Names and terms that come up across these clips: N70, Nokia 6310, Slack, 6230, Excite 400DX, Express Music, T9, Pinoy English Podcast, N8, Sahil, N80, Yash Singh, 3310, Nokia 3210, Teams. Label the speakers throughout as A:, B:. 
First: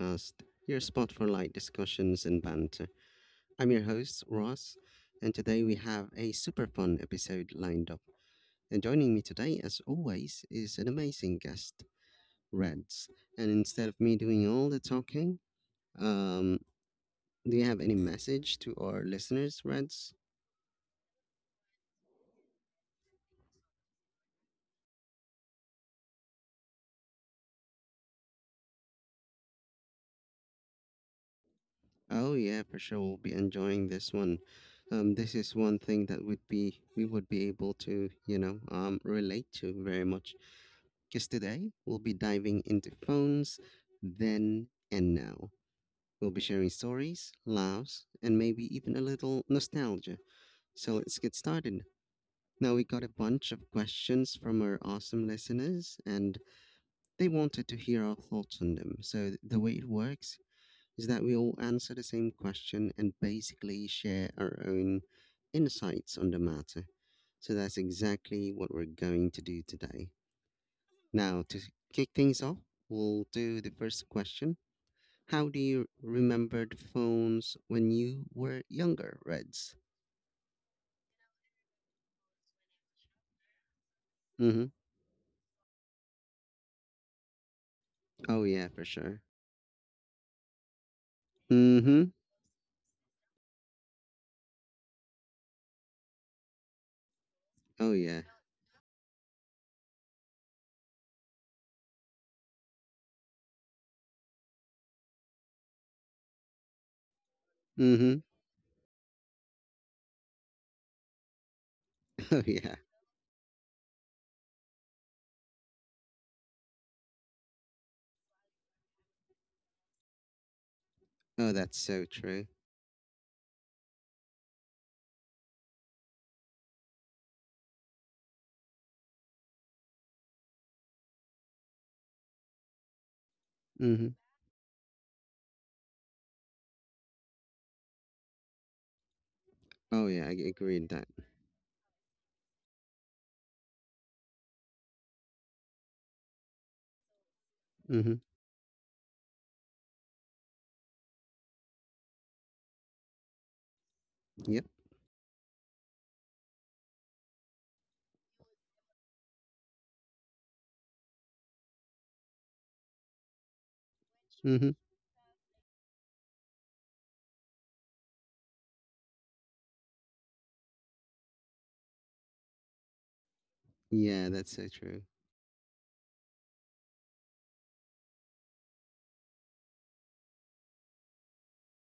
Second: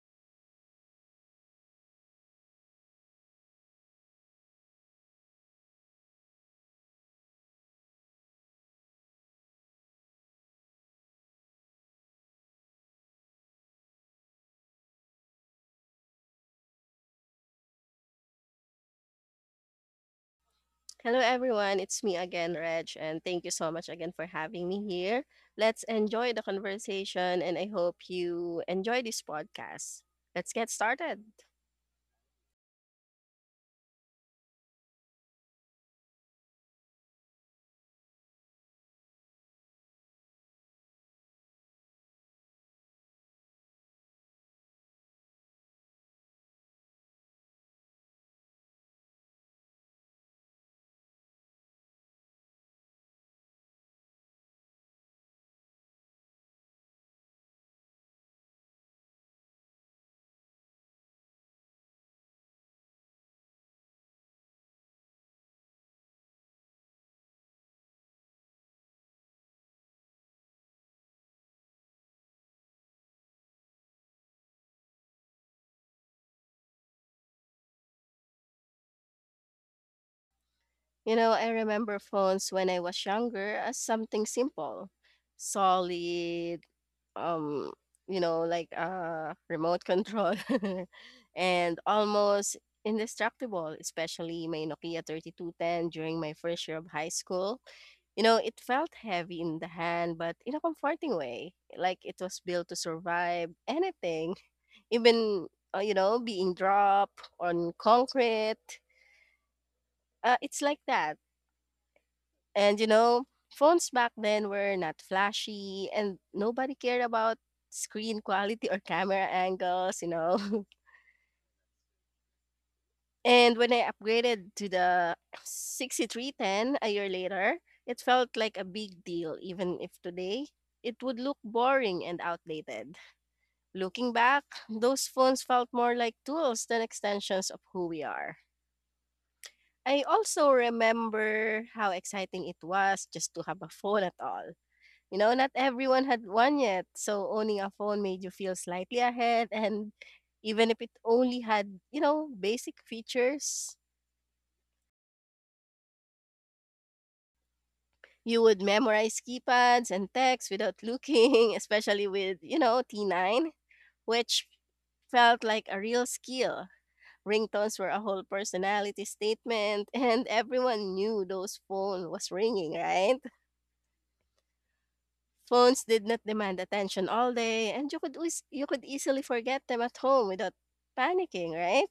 A: Podcast, your spot for light discussions and banter. I'm your host, Ross, and today we have a super fun episode lined up. And joining me today, as always, is an amazing guest, Reds. And instead of me doing all the talking, um, do you have any message to our listeners, Reds?
B: Hello, everyone. It's me again, Reg, and thank you so much again for having me here. Let's enjoy the conversation, and I hope you enjoy this podcast. Let's get started.
A: Oh yeah, for sure, we'll be enjoying this one. This is one thing that would be we would be able to, relate to very much because today we'll be diving into phones then and now. We'll be sharing stories, laughs, and maybe even a little nostalgia. So let's get started. Now, we got a bunch of questions from our awesome listeners, and they wanted to hear our thoughts on them. So, the way it works is that we all answer the same question and basically share our own insights on the matter. So, that's exactly what we're going to do today. Now, to kick things off, we'll do the first question. How do you remember the phones when you were younger, Reds?
B: You know, I remember phones when I was younger as something
A: Mm-hmm.
B: simple, solid, um, you know,
A: Oh, yeah,
B: like
A: for sure.
B: a remote control and
A: Mm-hmm.
B: almost indestructible, especially my Nokia 3210 during my first year of high school.
A: Oh,
B: You
A: yeah.
B: know, it felt heavy in the hand, but in a comforting way, like it was built to survive anything, even, you know, being dropped on
A: Mm-hmm.
B: concrete. It's like that.
A: Oh, yeah.
B: And, you know, phones back then were not flashy and nobody cared about screen quality or camera angles, you know.
A: Oh, that's so true.
B: And when I upgraded to the 6310 a year later, it felt like a big deal, even if today it would look boring and outdated.
A: Mm-hmm.
B: Looking back, those phones felt more like tools than extensions of who we are. I
A: Oh, yeah, I
B: also
A: agree with that.
B: remember how exciting it was just to have a phone at all. You know, not everyone had one yet, so owning a phone
A: Mm-hmm.
B: made you feel slightly ahead, and even if it only had, you know, basic features,
A: Yep.
B: you would memorize keypads and text without looking, especially with, you know, T9, which
A: Mm-hmm.
B: felt like a real skill. Ringtones were a whole personality statement, and everyone knew those phone was ringing, right?
A: Yeah, that's so true.
B: Phones did not demand attention all day, and you could you could easily forget them at home without panicking, right?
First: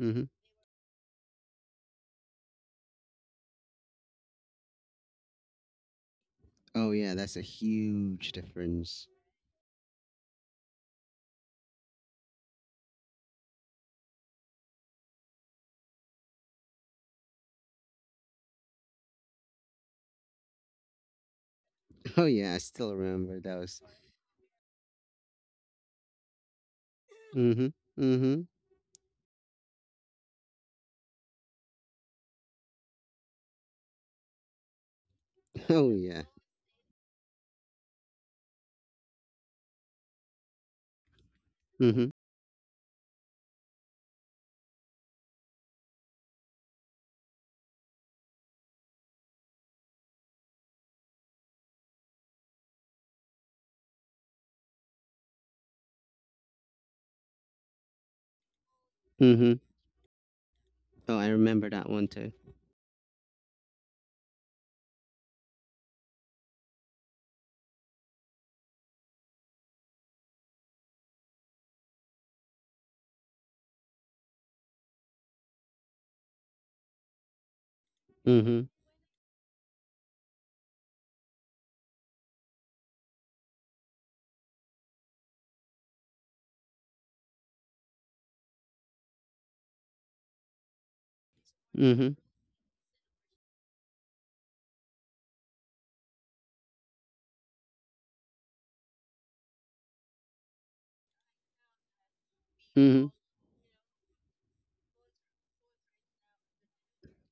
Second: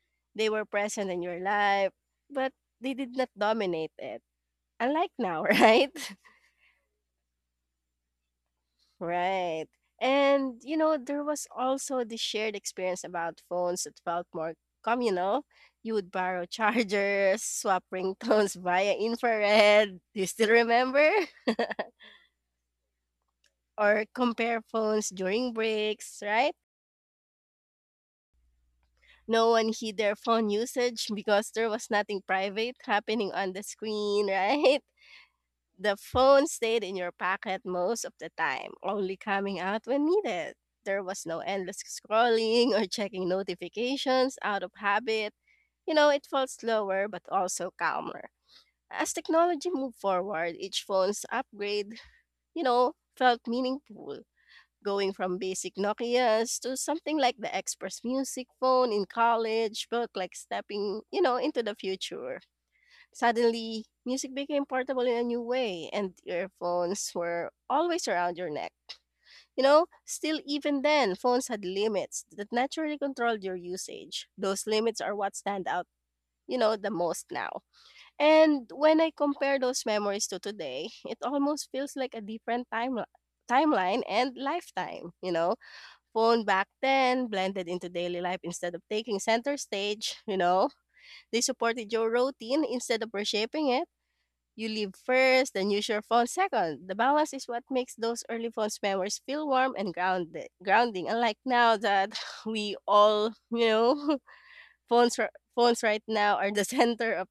A: Mm-hmm.
B: They were present in your life, but they did not dominate it. Unlike now, right?
A: Oh, yeah, that's a huge difference.
B: Right. And, you know, there was also the shared experience about phones that felt more communal. You would borrow chargers, swap ringtones via infrared. Do you still remember?
A: Oh, yeah, I still remember those.
B: Or compare phones during breaks, right?
A: Mm-hmm. Mm-hmm.
B: No one hid their phone usage because there was nothing private happening on the screen, right?
A: Oh,
B: The
A: yeah.
B: phone stayed in your pocket most of the time, only coming out when needed. There was no endless
A: Mm-hmm.
B: scrolling or checking notifications out of habit. You know, it felt slower but also calmer. As technology moved forward, each phone's upgrade, you know, felt meaningful. Going from basic Nokias to something like the Express Music phone in
A: Mm-hmm.
B: college felt like stepping,
A: Oh,
B: you
A: I
B: know, into
A: remember
B: the
A: that one too.
B: future. Suddenly, music became portable in a new way, and earphones were always around your neck. You know, still, even then, phones had limits that naturally controlled your usage. Those limits are what stand out, you know, the most now.
A: Mm-hmm.
B: And when I compare those memories to today, it almost feels like a different time, timeline and lifetime, you know? Phone back then blended into daily life instead of taking center stage, you know? They supported your
A: Mhm.
B: routine instead of reshaping it. You leave first, then use your phone second. The balance is what makes those early phones memories feel warm and grounded. Grounding, unlike now that we
A: Mhm.
B: all, you know, phones r- phones right now are the center of,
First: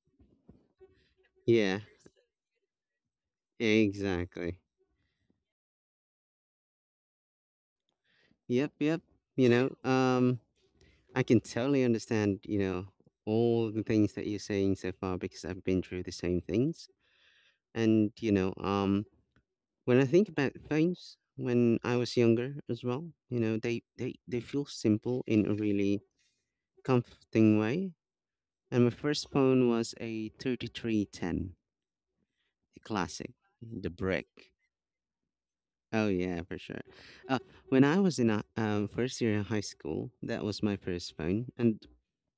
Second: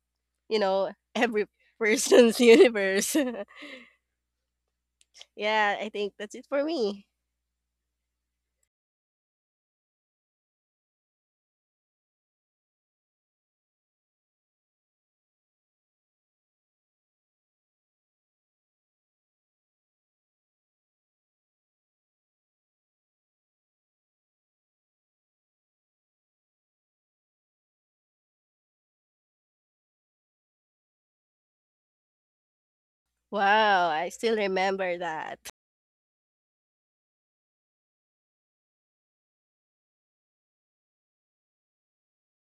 B: you know, every
A: Yeah.
B: person's universe.
A: Exactly.
B: Yeah, I think that's it for me.
A: Yep. Yep. You know, um, I can totally understand. All the things that you're saying so far, because I've been through the same things. And when I think about phones, when I was younger as well, you know, they feel simple in a really comforting way. And my first phone was a 3310, a classic,
B: Wow,
A: the
B: I
A: brick.
B: still remember that.
A: Oh, yeah, for sure. Uh, when I was in first year in high school, that was my first phone. And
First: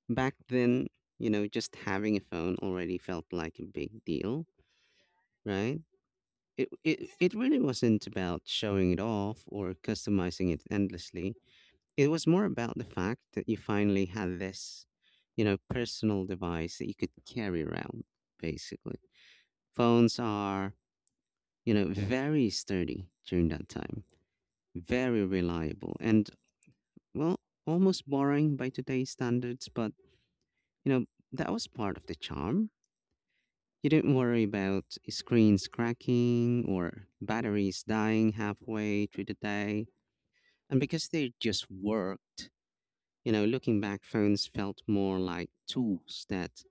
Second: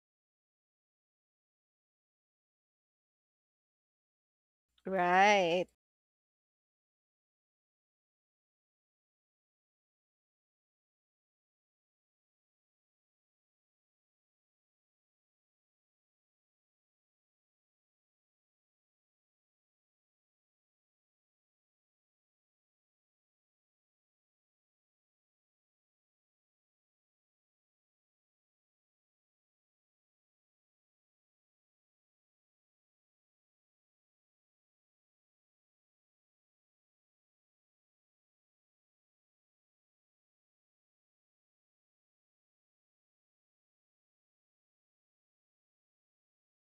A: back then, you know, just having a phone already felt like a big deal,
B: Right,
A: right? It really wasn't about showing it off or customizing it endlessly. It was more about the fact that you finally had this, you know, personal device that you could carry around, basically. Phones are, you know, very sturdy during that time, very reliable. And, well, almost boring by today's standards, but you know, that was part of the charm. You didn't worry about screens cracking or batteries dying halfway through the day. And because they just worked, you know, looking back, phones felt more like tools that,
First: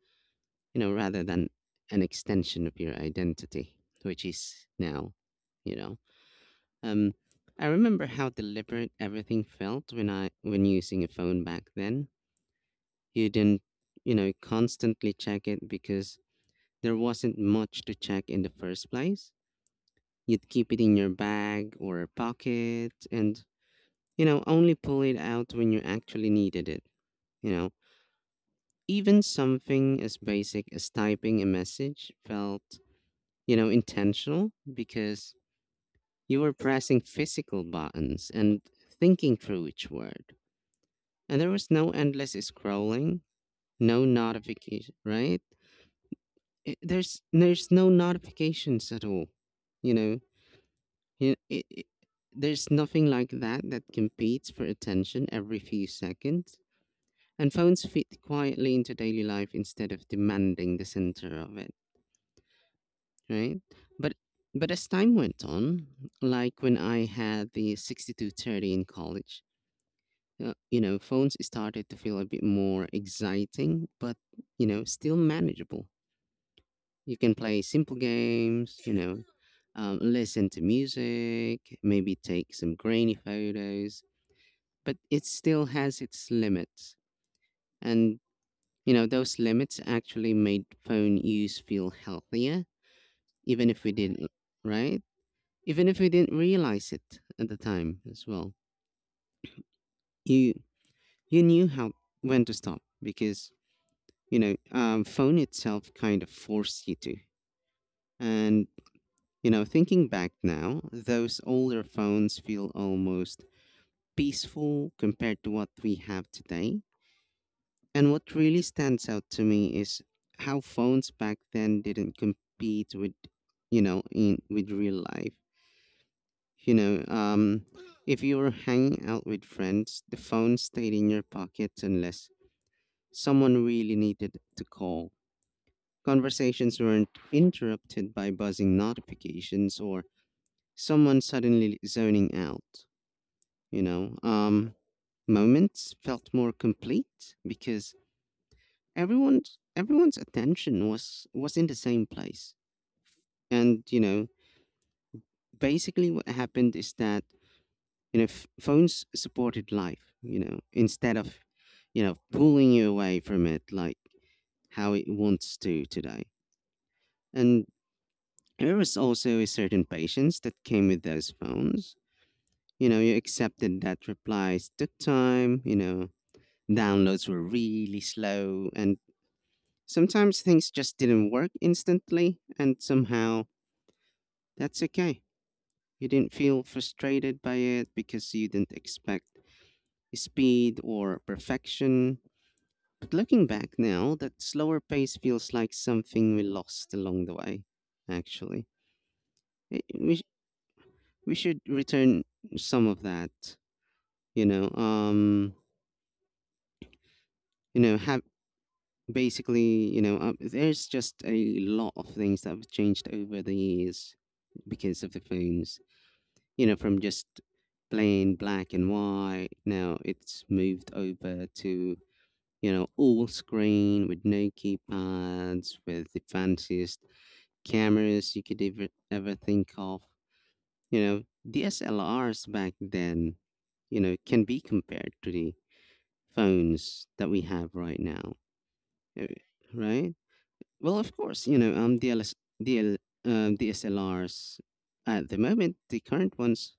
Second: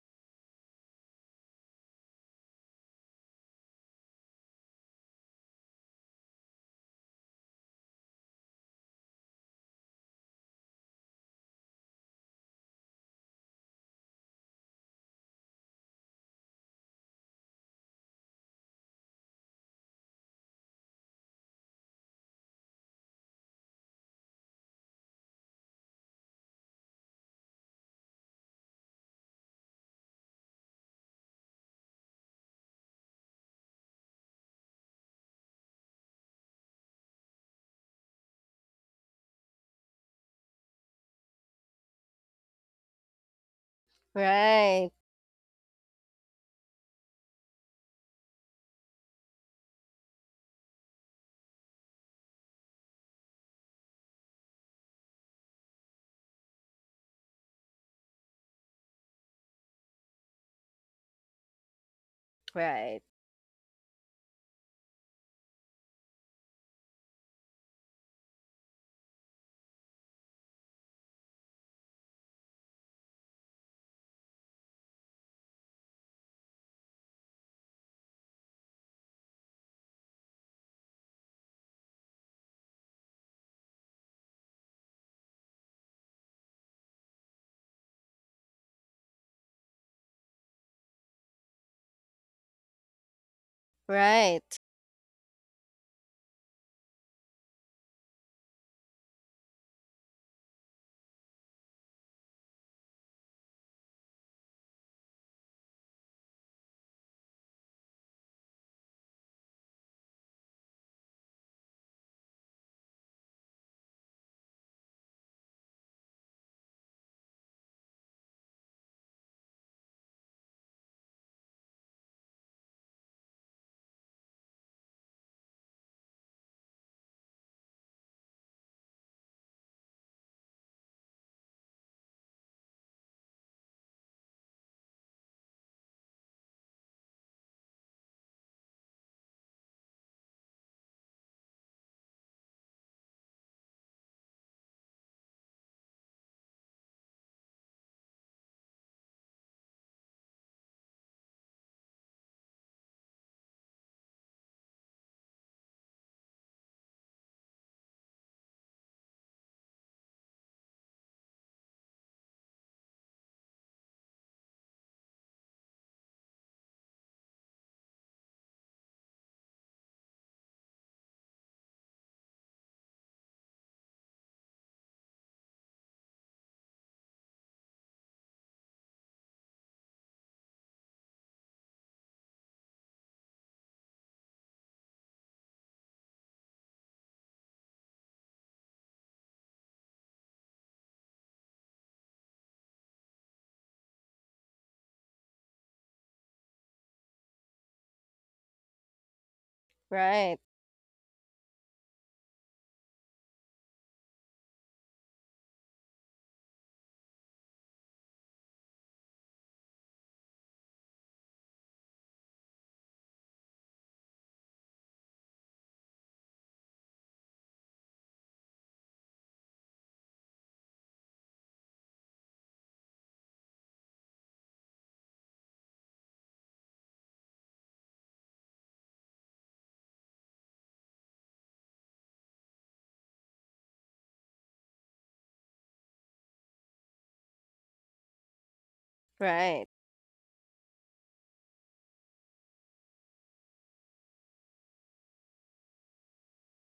A: you know, rather than an extension of your identity, which is now, you know. Um, I remember how deliberate everything felt when using a phone back then. You didn't, you know, constantly check it because there wasn't much to check in the first place. You'd keep it in your bag or pocket and, you know, only pull it out when you actually needed it. You know, even something as basic as typing a message felt, you know, intentional because you were pressing physical buttons and thinking through each word. And there was no endless scrolling, no
B: right,
A: notification, right? it, there's no notifications at all, you know. You- it, it, there's nothing like that that competes for attention every few seconds, and phones fit quietly into daily life instead of demanding the center of it,
B: right,
A: right? But as time went on, like when I had the 6230 in college, you know, phones started to feel a bit more exciting, but you know, still manageable. You can play simple games, you know, listen to music, maybe take some grainy photos, but it still has its limits. And, you know, those limits actually made phone use feel healthier, even if we didn't,
B: right,
A: right? Even if we didn't realize it at the time as well. You, you knew how, when to stop because, phone itself kind of forced you to. And you know, thinking back now, those older phones feel almost peaceful compared to what we have today. And what really stands out to me is how phones back then didn't compete with, you know, in with real life. You know, um, if you were hanging out with friends, the phone stayed in your pocket unless someone really needed to call. Conversations weren't interrupted by buzzing notifications or someone suddenly zoning out. you know um Moments felt more complete because everyone's attention was in the same place. And you know, basically what happened is that you know, phones supported life, you know, instead of, you know, pulling you away from it, like how it wants to today. And there was also a certain patience that came with those phones. You know, you accepted that replies took time, you know, downloads were really slow, and sometimes things just didn't work instantly, and somehow that's okay. You didn't feel frustrated by it because you didn't expect speed or perfection. But looking back now, that slower pace feels like something we lost along the way, actually. It- we, sh-
B: right,
A: we should return some of that, you know, um, have basically, there's just a lot of things that have changed over the years because of the phones, you know, from just plain black and white. Now it's moved over to, you know, all screen with no keypads, with the fanciest cameras you could ever, ever think of. You know, DSLRs back then, you know, can be compared to the phones that we have right now, uh,
B: right.
A: right? Well, of course, you know, um, DLS, DL, um, DSLRs at the moment, the current ones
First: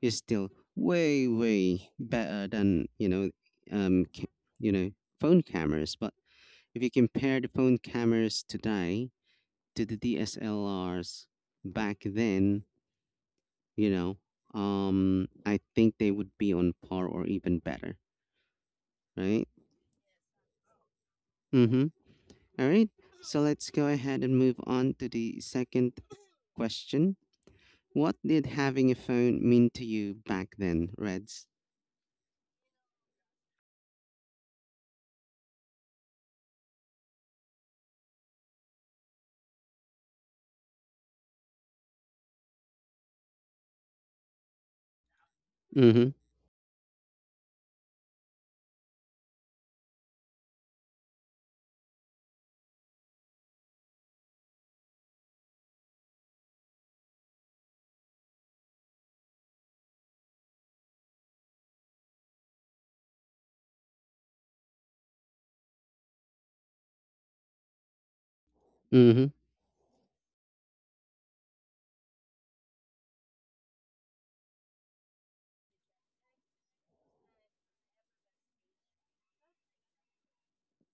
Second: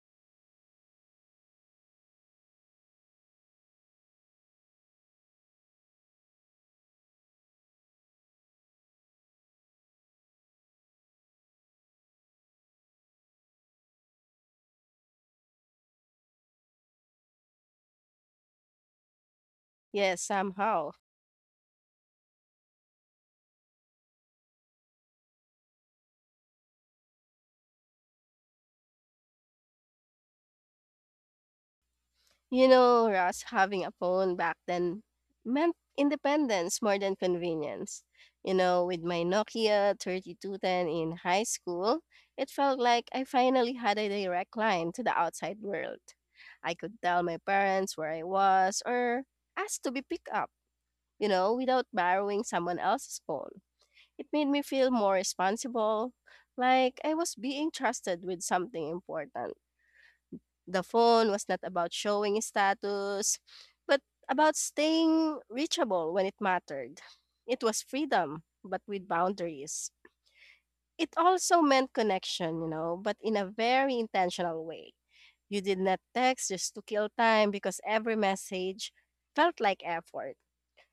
A: is still way better than, um ca- you know, phone cameras. But if you compare the phone cameras today to the DSLRs back then, you know, I think they would be on par or even better, right?
B: Yes, somehow.
A: Mhm. All right, so let's go ahead and move on to the second question. What did having a phone mean to you back then, Reds?
B: You know, Ross, having a phone back then meant independence more than convenience. You know, with my Nokia 3210 in high school, it felt like I finally had a direct line to the outside world.
A: Mhm.
B: I could tell my parents where I was or ask to be picked up, you know, without borrowing someone else's phone. It made me feel more responsible, like I was being trusted with something important. The phone was not about showing status, but about staying reachable when it mattered. It was freedom, but with
A: Mhm.
B: boundaries. It also meant connection, you know, but in a very intentional way. You did not text just to kill time because every message felt like effort.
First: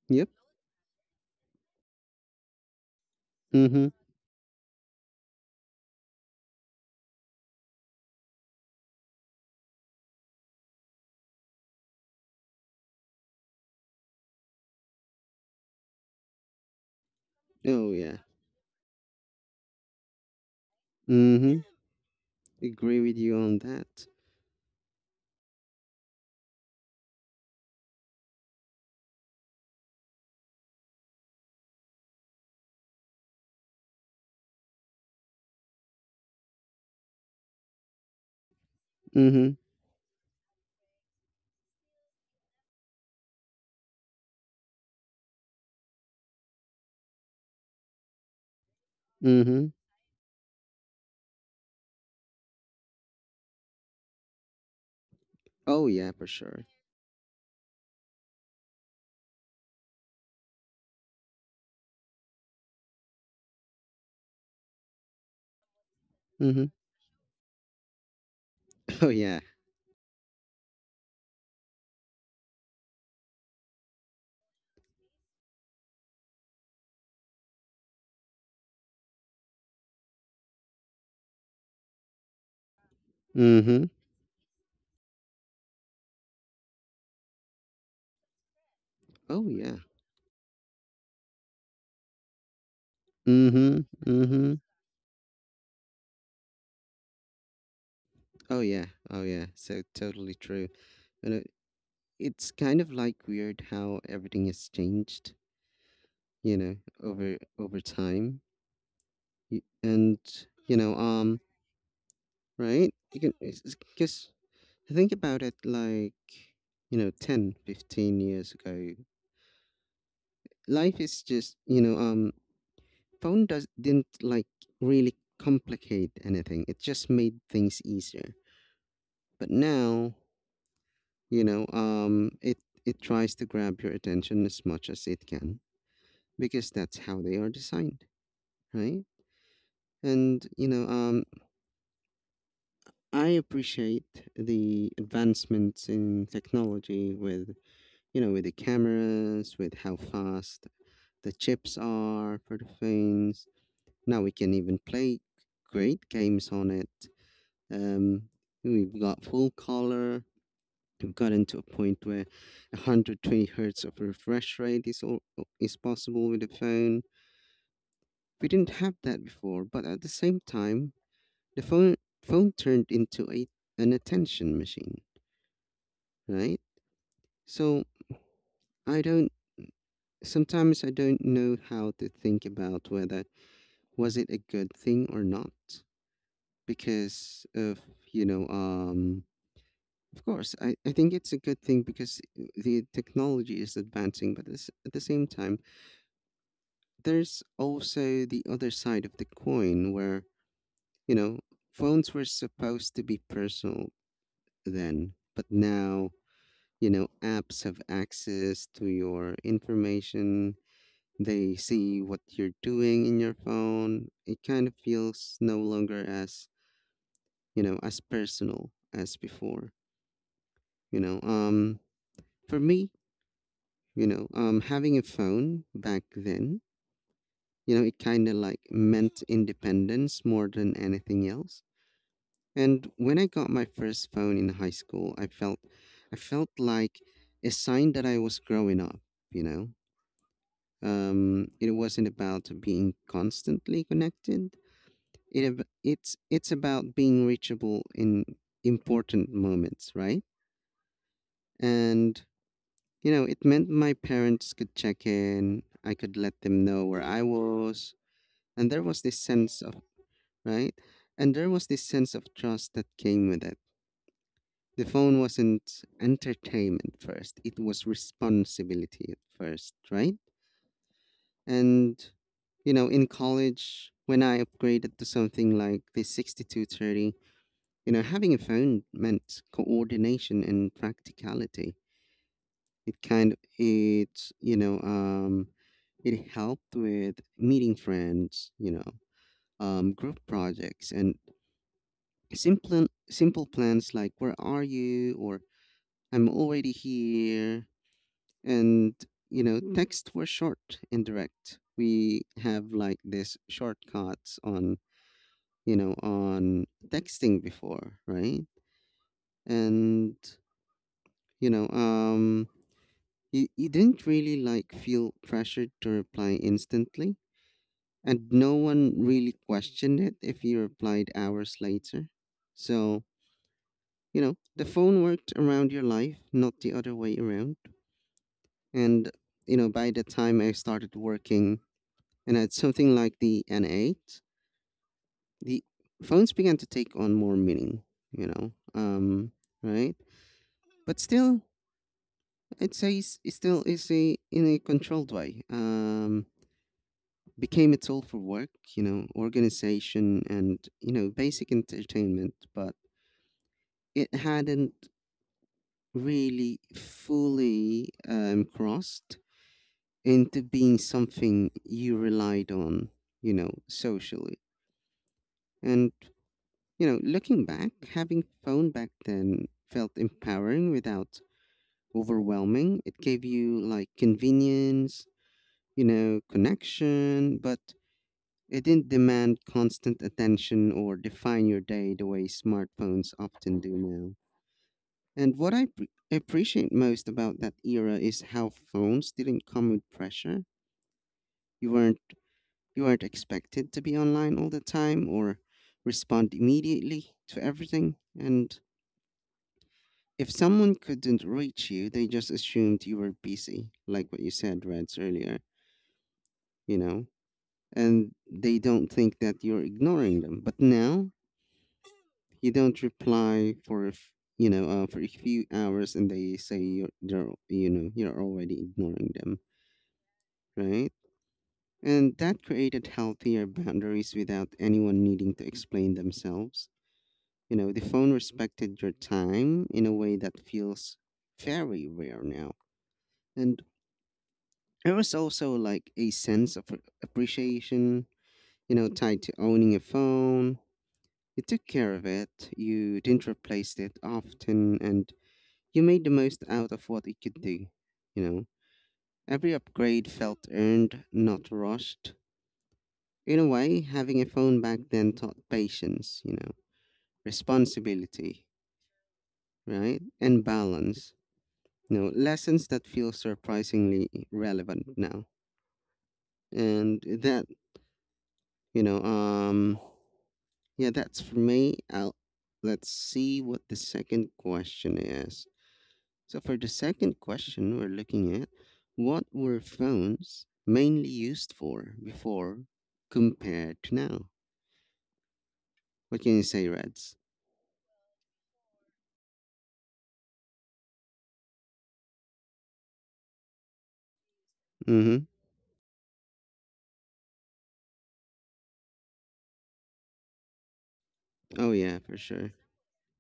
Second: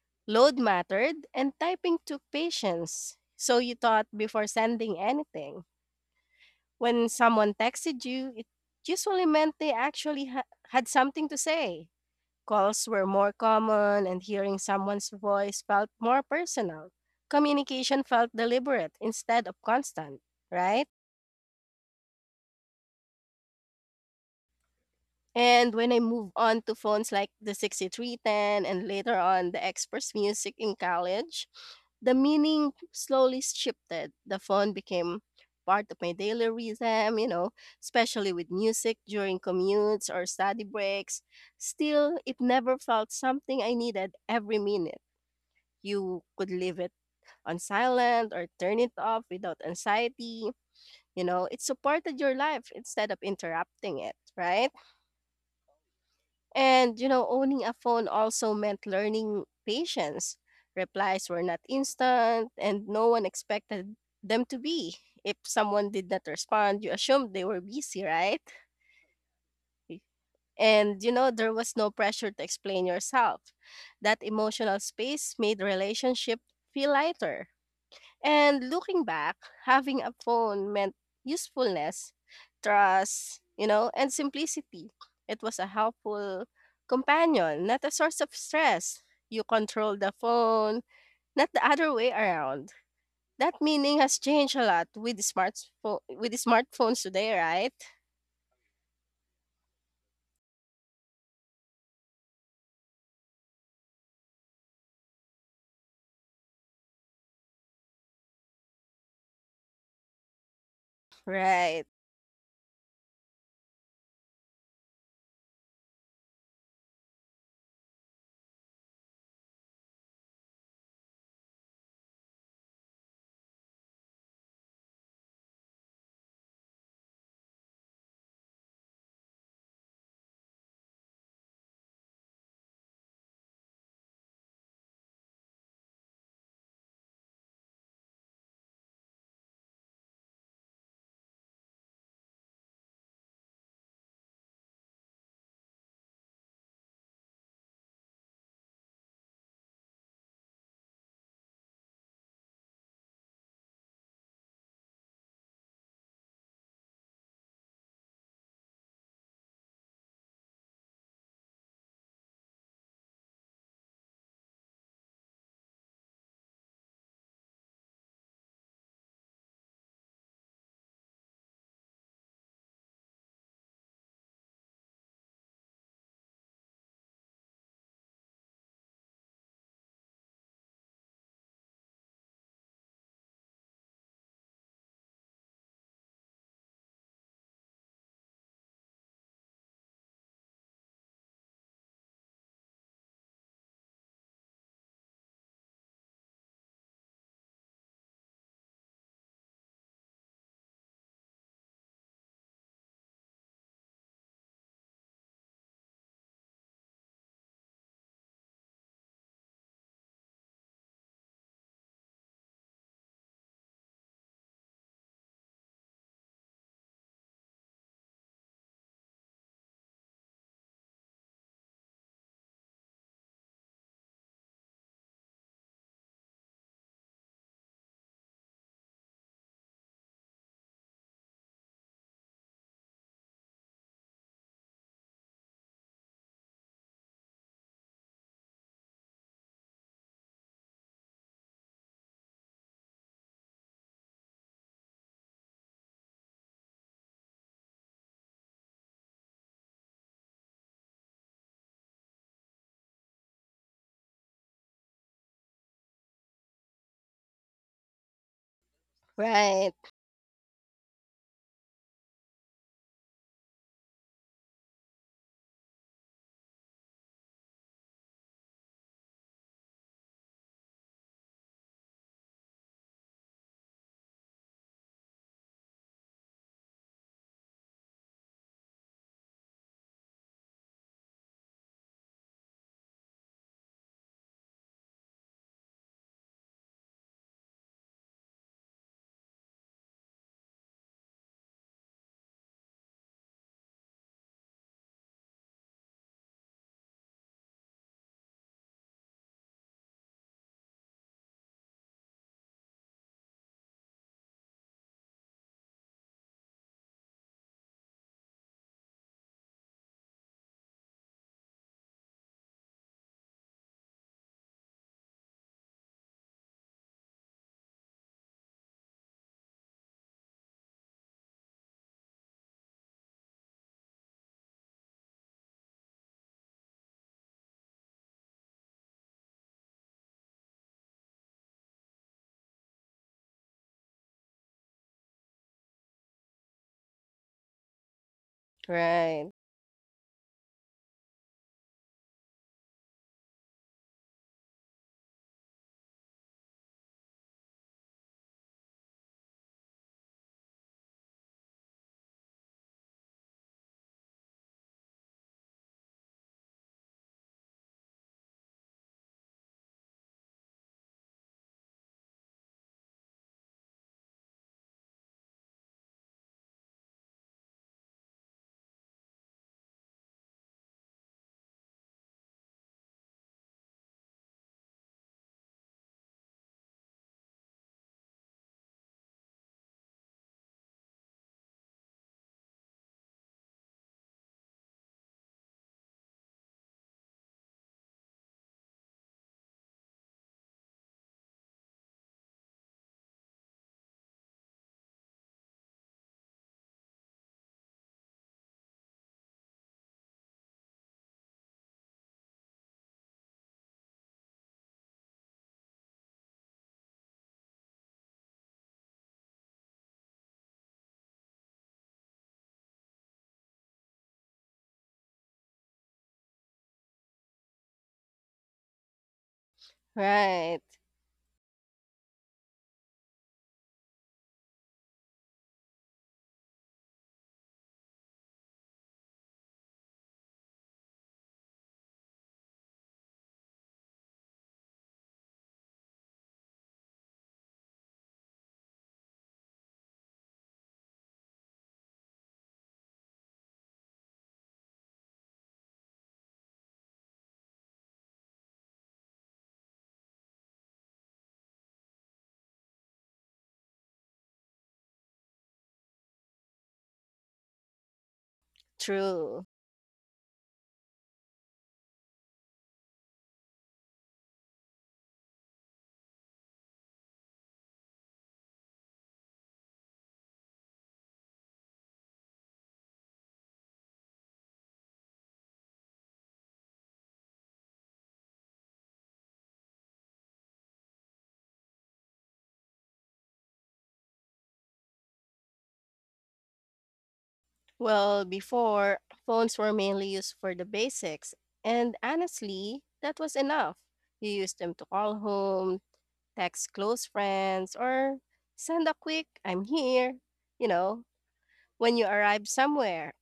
A: Yep.
B: Load mattered, and typing took patience. So you
A: Mhm.
B: thought before sending anything. When someone texted you, it usually meant they actually had something to say. Calls were more common, and hearing someone's voice felt more personal.
A: Oh
B: Communication
A: yeah.
B: felt deliberate instead of constant, right?
A: Mm-hmm. Agree with you on that.
B: And when I moved on to phones like the 6310 and later on the Express Music in college, the meaning slowly shifted. The phone became part of my daily rhythm, you know, especially with music during
A: Mm-hmm.
B: commutes or study breaks. Still, it never felt something I needed every minute. You could live it on silent or turn it off without
A: Mm-hmm.
B: anxiety. You know, it supported your life instead of interrupting it, right?
A: Oh yeah, for sure.
B: And, you know, owning a phone also meant learning patience. Replies were not instant, and no one expected them to be. If someone did not
A: Mm-hmm.
B: respond, you assumed they were busy, right?
A: Oh yeah.
B: And, you know, there was no pressure to explain yourself. That emotional space made relationship feel lighter. And looking back, having a phone meant usefulness, trust, you
A: Mm-hmm.
B: know, and simplicity. It was a helpful companion, not a source of stress. You
A: Oh yeah.
B: control the phone, not the other way around. That
A: Mm-hmm.
B: meaning has changed
A: Mm-hmm.
B: a lot with the smartphones today, right?
A: Oh yeah. Oh yeah. So totally true. You know, it's kind of like weird how everything has changed, you know, over time. And you know, um,
B: Right.
A: right? You can because think about it like, you know, 10, 15 years ago, life is just, phone does didn't like really complicate anything. It just made things easier. But now, it tries to grab your attention as much as it can because that's how they are designed, right? And I appreciate the advancements in technology with you know, with the cameras, with how fast the chips are for the phones. Now we can even play great games on it. Um, we've got full color. We've gotten to a point where 120 hertz of refresh rate is possible with the phone. We didn't have that before, but at the same time, the phone turned into a an attention machine, right? So I don't. Sometimes I don't know how to think about whether was it a good thing or not, because of, you know um of course, I think it's a good thing because the technology is advancing, but at the same time, there's also the other side of the coin where, you know, phones were supposed to be personal then, but now, you know, apps have access to your information. They see what you're doing in your phone. It kind of feels no longer as, you know, as personal as before, you know. For me, having a phone back then, you know, it kind of like meant independence more than anything else. And when I got my first phone in high school, I felt like a sign that I was growing up. You know, it wasn't about being constantly connected. It ab- It's about being reachable in important moments, right? And you know, it meant my parents could check in. I could let them know where I was, and there was this sense of,
B: Right.
A: right, and there was this sense of trust that came with it. The phone wasn't entertainment first, it was responsibility at first, right? And you know, in college when I upgraded to something like the 6230, you know, having a phone meant coordination and practicality. it kind of it you know um it helped with meeting friends, you know, group projects and simple plans like, where are you, or I'm already here. And you know, texts were short and direct. We have like this shortcuts on, you know, on texting before, right? And you know um you didn't really like feel pressured to reply instantly, and no one really questioned it if you replied hours later. So, the phone worked around your life, not the other way around. And by the time I started working and I had something like the N8, the phones began to take on more meaning, you know um
B: Right.
A: right. But still, it still is, a in a controlled way, became a tool for work, you know, organization and you know basic entertainment, but it hadn't really fully crossed into being something you relied on, you know, socially. And, you know, looking back, having phone back then felt empowering without overwhelming. It gave you like convenience, you know, connection, but it didn't demand constant attention or define your day the way smartphones often do now. And what appreciate most about that era is how phones didn't come with pressure. You weren't You aren't expected to be online all the time or respond immediately to everything. And if someone couldn't reach you, they just assumed you were busy, like what you said, Reds, earlier, you know? And they don't think that you're ignoring them. But now you don't reply for a f- for a few hours, and they're, you know, you're already ignoring them,
B: Right.
A: right? And that created healthier boundaries without anyone needing to explain themselves. You know, the phone respected your time in a way that feels very rare now. And there was also like a sense of appreciation, you know, tied to owning a phone. You took care of it, you didn't replace it often, and you made the most out of what it could do. You know, every upgrade felt earned, not rushed. In a way, having a phone back then taught patience, you know, responsibility,
B: True.
A: right? And balance, you know, lessons that feel surprisingly relevant now. And that, you know, um, yeah, that's for me. Let's see what the second question is. So, for the second question, we're looking at what were phones mainly used for before compared to now? What can you say, Reds?
B: Well, before, phones were mainly used for the basics, and honestly, that was enough. You used them to
A: Mm hmm.
B: call home, text close friends, or send a quick, I'm here, you know,
A: Oh,
B: when
A: yeah,
B: you
A: for
B: arrive
A: sure.
B: somewhere.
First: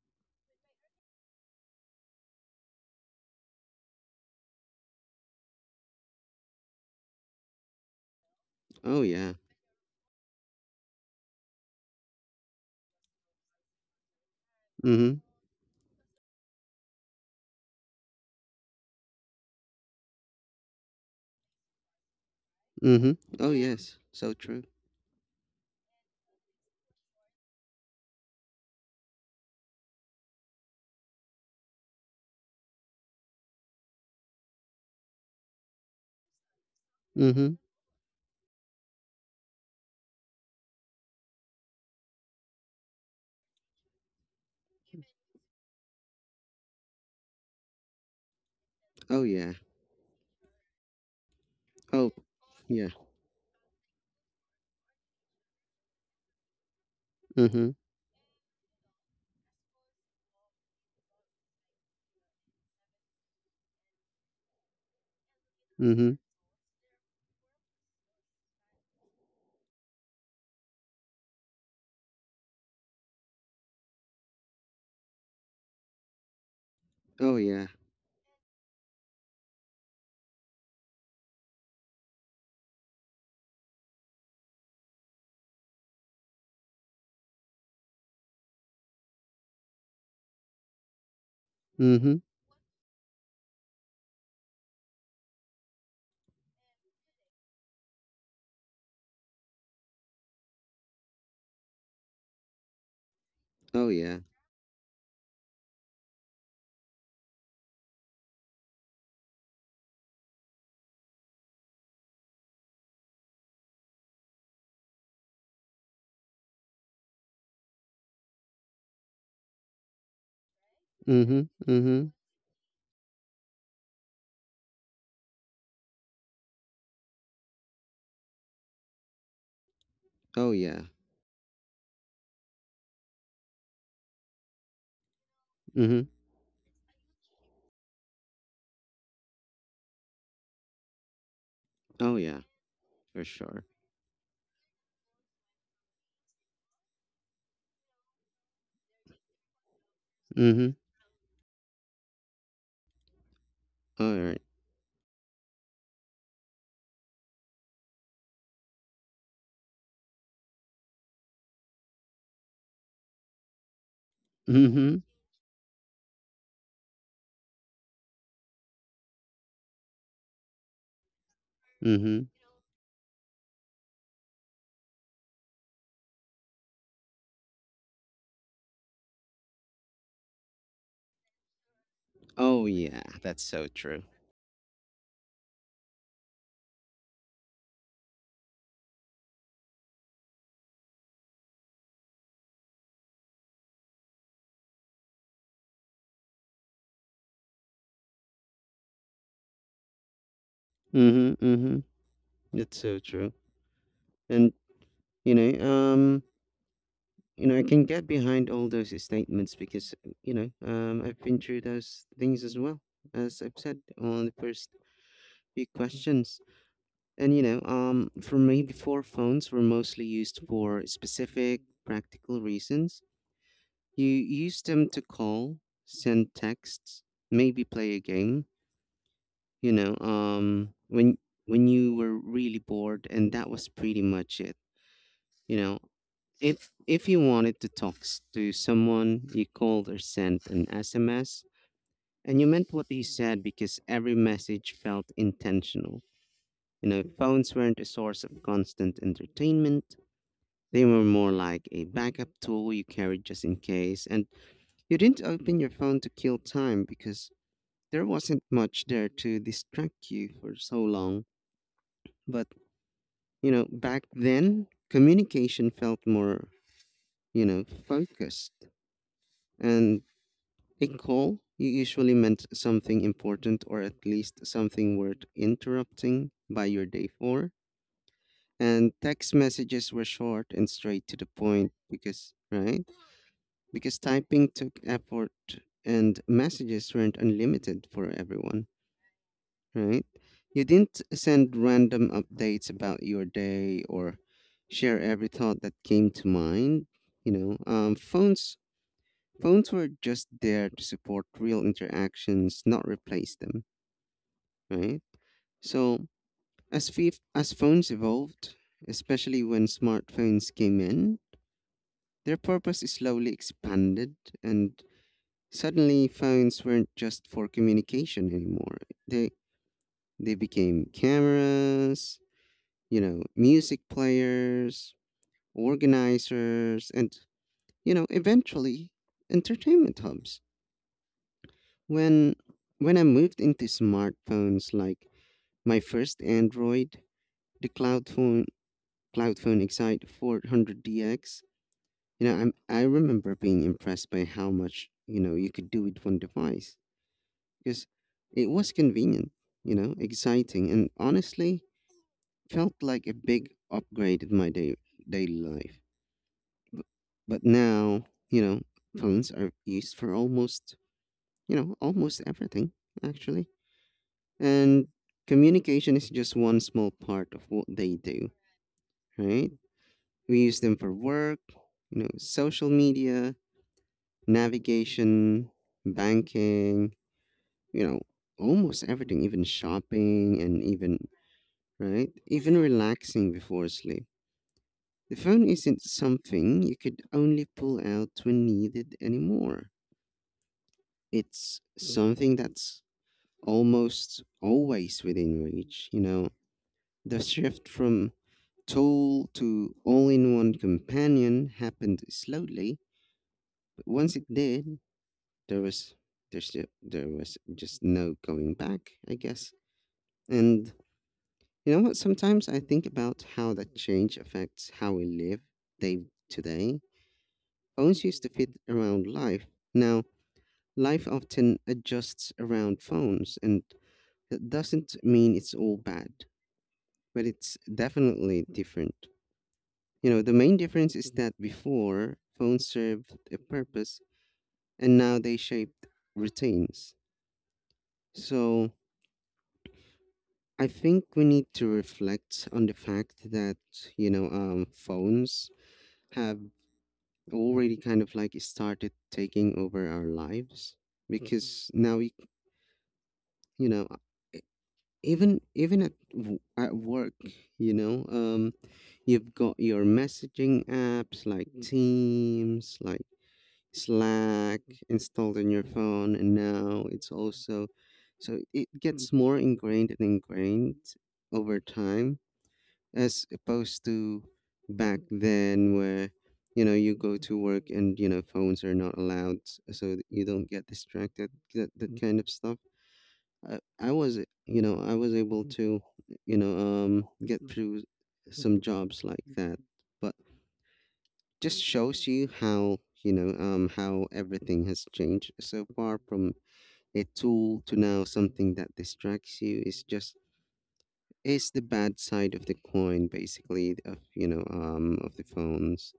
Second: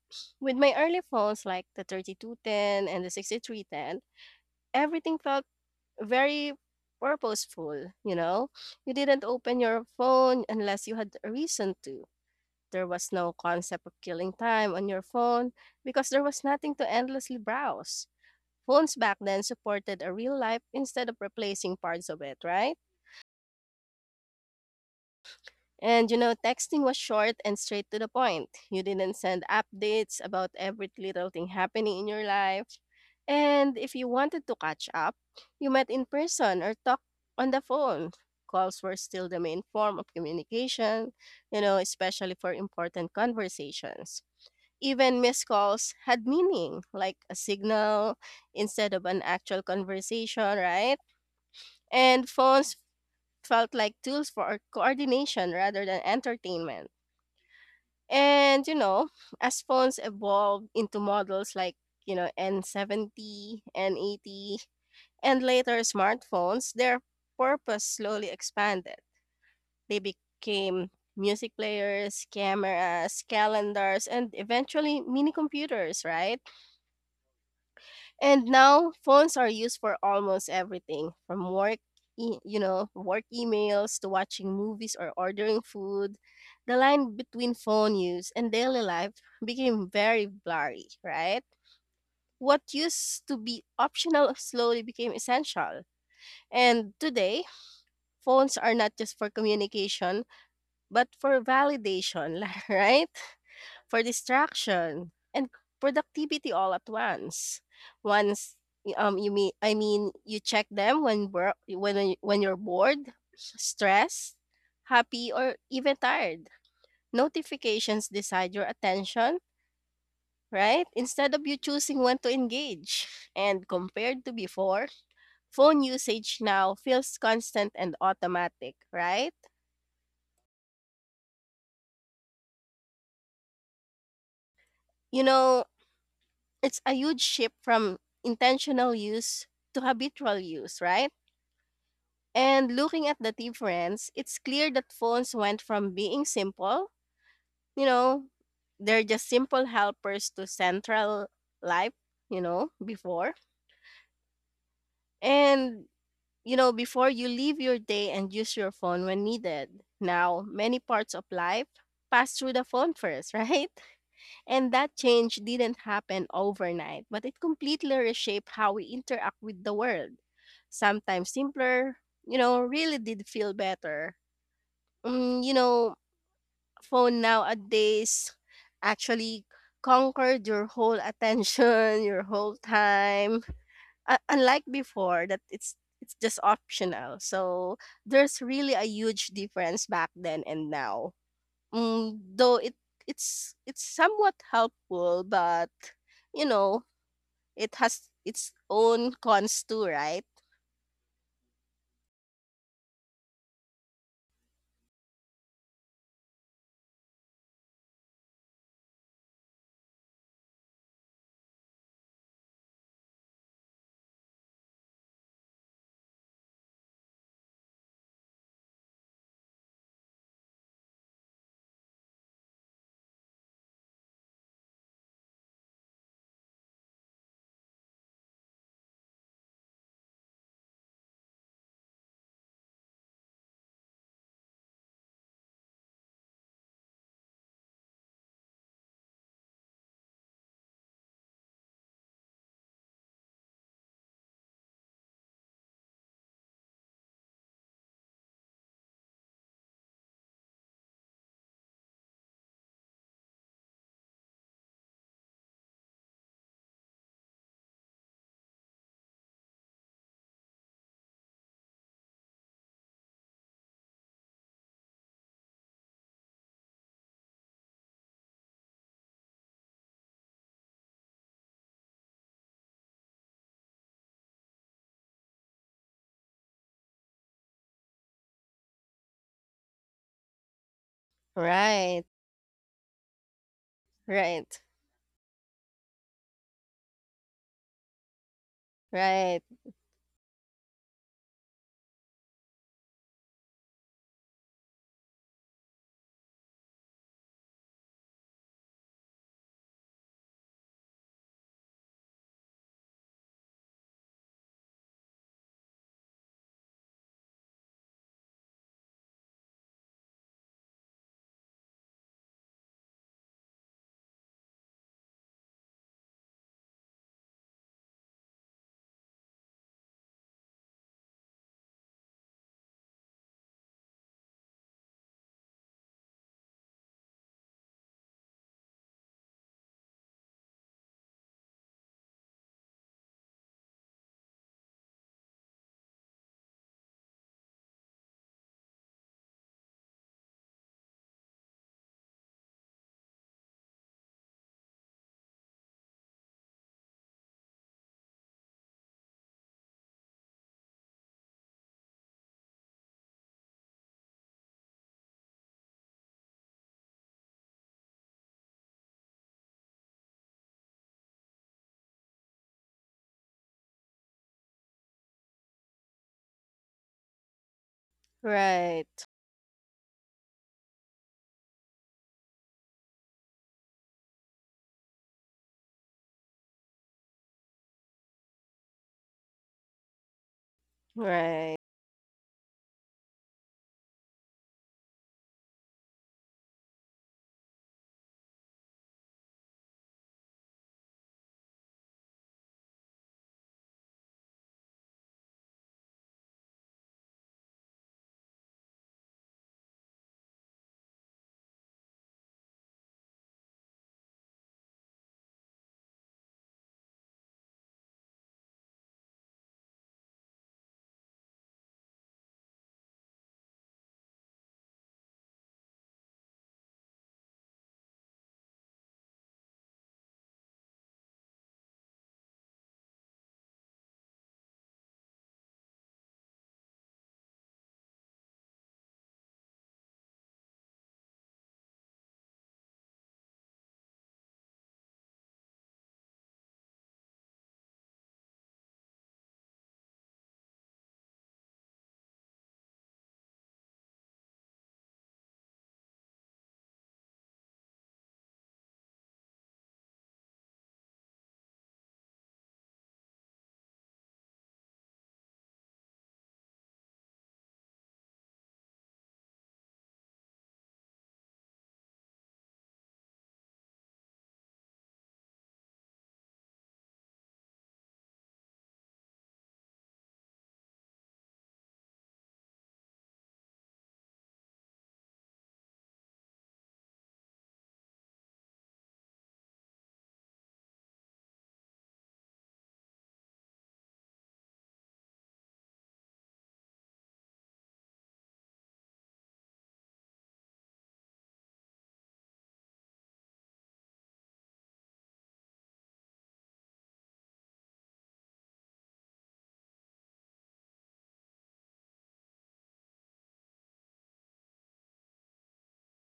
B: With my early phones like the 3210 and the 6310, everything felt very purposeful, you know? You
A: Oh,
B: didn't
A: yeah.
B: open your phone unless you had a reason to. There was no concept of killing time on your
A: Mm
B: phone because there was nothing to endlessly browse. Phones back then supported a real life instead of replacing parts of it, right?
A: hmm. Mm hmm. Oh, yes. So true.
B: And you know, texting was short and straight to the point. You didn't send updates about every little thing happening in your life. And if you wanted to catch up, you met in person or talked
A: Mm
B: on
A: hmm.
B: the phone. Calls were still the main form of communication, you know, especially for important conversations. Even missed calls had meaning, like a signal instead of an
A: Oh, yeah.
B: actual conversation, right?
A: Oh,
B: And phones
A: yeah.
B: felt like tools for coordination rather than entertainment.
A: Mm
B: And, you know, as phones evolved into models like, you know, N70, N80, and later
A: hmm.
B: smartphones, their purpose slowly expanded. They became music players, cameras, calendars, and eventually mini computers, right?
A: Oh, yeah.
B: And now phones are used for almost everything from work, you know, work emails to watching movies or ordering food. The line between phone use and daily life became very blurry, right?
A: mm Mhm.
B: What used to be optional slowly became essential. And today, phones are not just for communication, but for validation, right?
A: Oh,
B: For
A: yeah.
B: distraction, and productivity all at once. Once y- you mean I mean You check them when you're bored, stressed, happy or even tired. Notifications decide your attention, right?
A: mm
B: Instead of
A: Mhm.
B: you
A: Mm
B: choosing
A: Mhm.
B: when to engage. And compared to before, phone usage now feels constant and automatic, right?
A: Oh, yeah.
B: You know,
A: mm Mhm.
B: it's a huge shift from intentional use to habitual use, right?
A: Oh, yeah.
B: And looking at
A: For
B: the
A: sure.
B: difference, it's clear that phones went from being simple, you know, they're just simple helpers to
A: Mm Mhm.
B: central life, you know, before.
A: All Mm right.
B: And, you know, before you leave your day and use your phone when needed. Now, many parts of life pass through the phone first, right?
A: Mm
B: And that
A: Mhm.
B: change didn't happen overnight, but it completely reshaped how we interact with the world. Sometimes simpler,
A: Mhm.
B: you know, really did feel better. You know, phone nowadays actually conquered your whole attention, your whole
A: Oh, yeah.
B: time.
A: That's so true.
B: Unlike before, that it's just optional. So there's really a huge difference back then and now. Mm, though it's somewhat helpful, but you know, it has its own cons too, right?
A: Mm Mhm. Mm Mhm. That's so true. And you know, um, I can get behind all those statements because, I've been through those things as well, as I've said on the first few questions. And for me, before phones were mostly used for specific practical reasons. You use them to call, send texts, maybe play a game, you know, um when when you were really bored, and that was pretty much it. You know, if you wanted to to someone, you called or sent an SMS, and you meant what you said because every message felt intentional. You know, phones weren't a source of constant entertainment. They were more like a backup tool you carried just in case, and you didn't open your phone to kill time because there wasn't much there to distract you for so long. But, you know, back then, communication felt more, you know, focused. And a usually meant something important, or at least something worth interrupting by your day for. And text messages were short and straight to the point
B: Right,
A: because, right? Because typing
B: right,
A: took effort and messages weren't unlimited for everyone,
B: right,
A: right? You didn't send random updates about your day or share every thought that came to mind. You know, phones were just there to support real interactions, not replace them, right? So, as phones evolved, especially when smartphones came in, their purpose slowly expanded, and suddenly phones weren't just for communication anymore. They they became cameras, you know, music players, organizers, and you know, eventually, entertainment hubs. When when I moved into smartphones like my first Android, the cloud phone Excite 400DX, I remember being impressed by how much, you know, you could do with one device because it was convenient, you know, exciting, and honestly felt like a big upgrade in my daily life. But now, you know, phones are used for almost, you know, almost everything, actually. And communication is just one small part of what they do,
B: right,
A: right? We use them for work, you know, social media, navigation, banking, you know, almost everything, even shopping and even,
B: right,
A: right? Even relaxing before sleep. The phone isn't something you could only pull out when needed anymore. It's something that's almost always within reach. You know, the shift from tool to all in one companion happened slowly, but once it did, there was there was just no going back, I guess. And you know what? Sometimes I think about how that change affects how we live day to day. Phones used to fit around life. Now, life often adjusts around phones, and that doesn't mean it's all bad, but it's definitely different. You know, the main difference is that before, phones served a purpose, and now they shape routines. So, I think we need to reflect on the fact that, phones have already kind of like started taking over our lives because now we, you know, e- even at at work, you know, um, you've got your messaging apps like Teams, like Slack installed on your phone, and now it's also, so it gets more ingrained and ingrained over time, as opposed to back then where, you know, you go to work and you know phones are not allowed so that you don't get distracted, that, that kind of stuff. I was I was able to, get through some jobs like that. But just shows you how, how everything has changed so far, from a tool to now something that distracts you, is just is the bad side of the coin, basically, of of the phones.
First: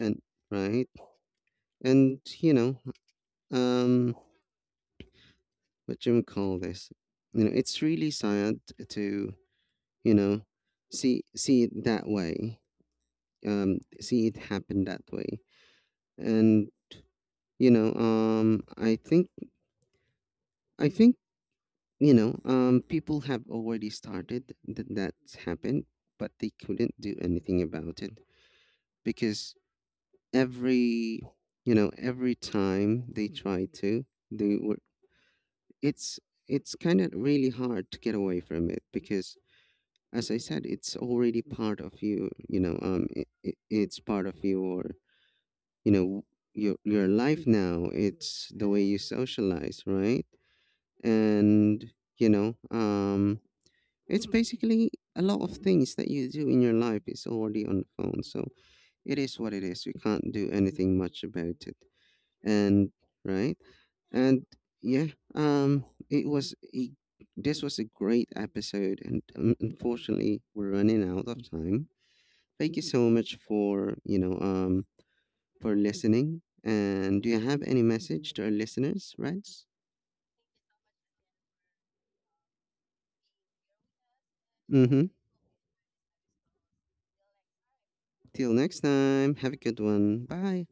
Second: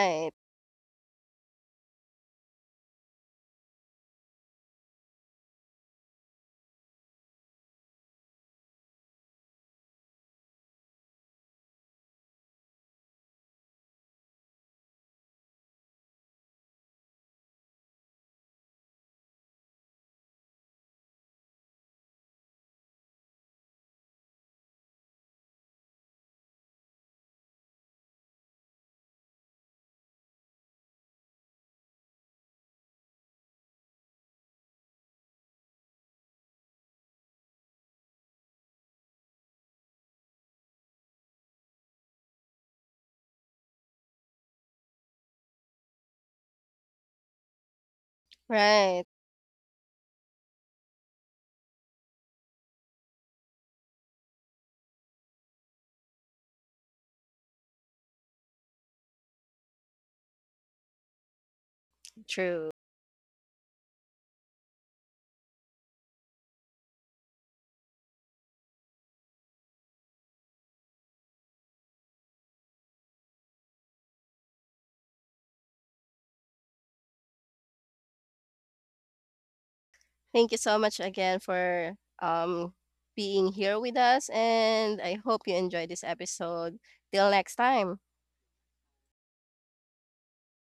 A: And right. And, um what you would call this, you know, it's really sad to, you know, see it that way, see it happen that way. And, you know um i think I think, people have already started that, that's happened, but they couldn't do anything about it, because every, you know, every time they try to, they were it's it's kind of really hard to get away from it because, as I said, it's already part of you. You know, it's part of your, you know, your life now. It's the way you
B: Right,
A: socialize, right? And, you know um it's basically a lot of things that you do in your life is already on the phone. So, it is what it is. We can't do anything much about it.
B: true.
A: And right. And yeah, um it was a, this was a great episode, and unfortunately we're running out of time. Thank you so much for, for listening. And do you have any message to our listeners, Reds?
B: Thank you so much again for um being here with us and
A: Mm-hmm.
B: I hope you enjoy this episode. Till next time.
A: Till next time, have a good one. Bye.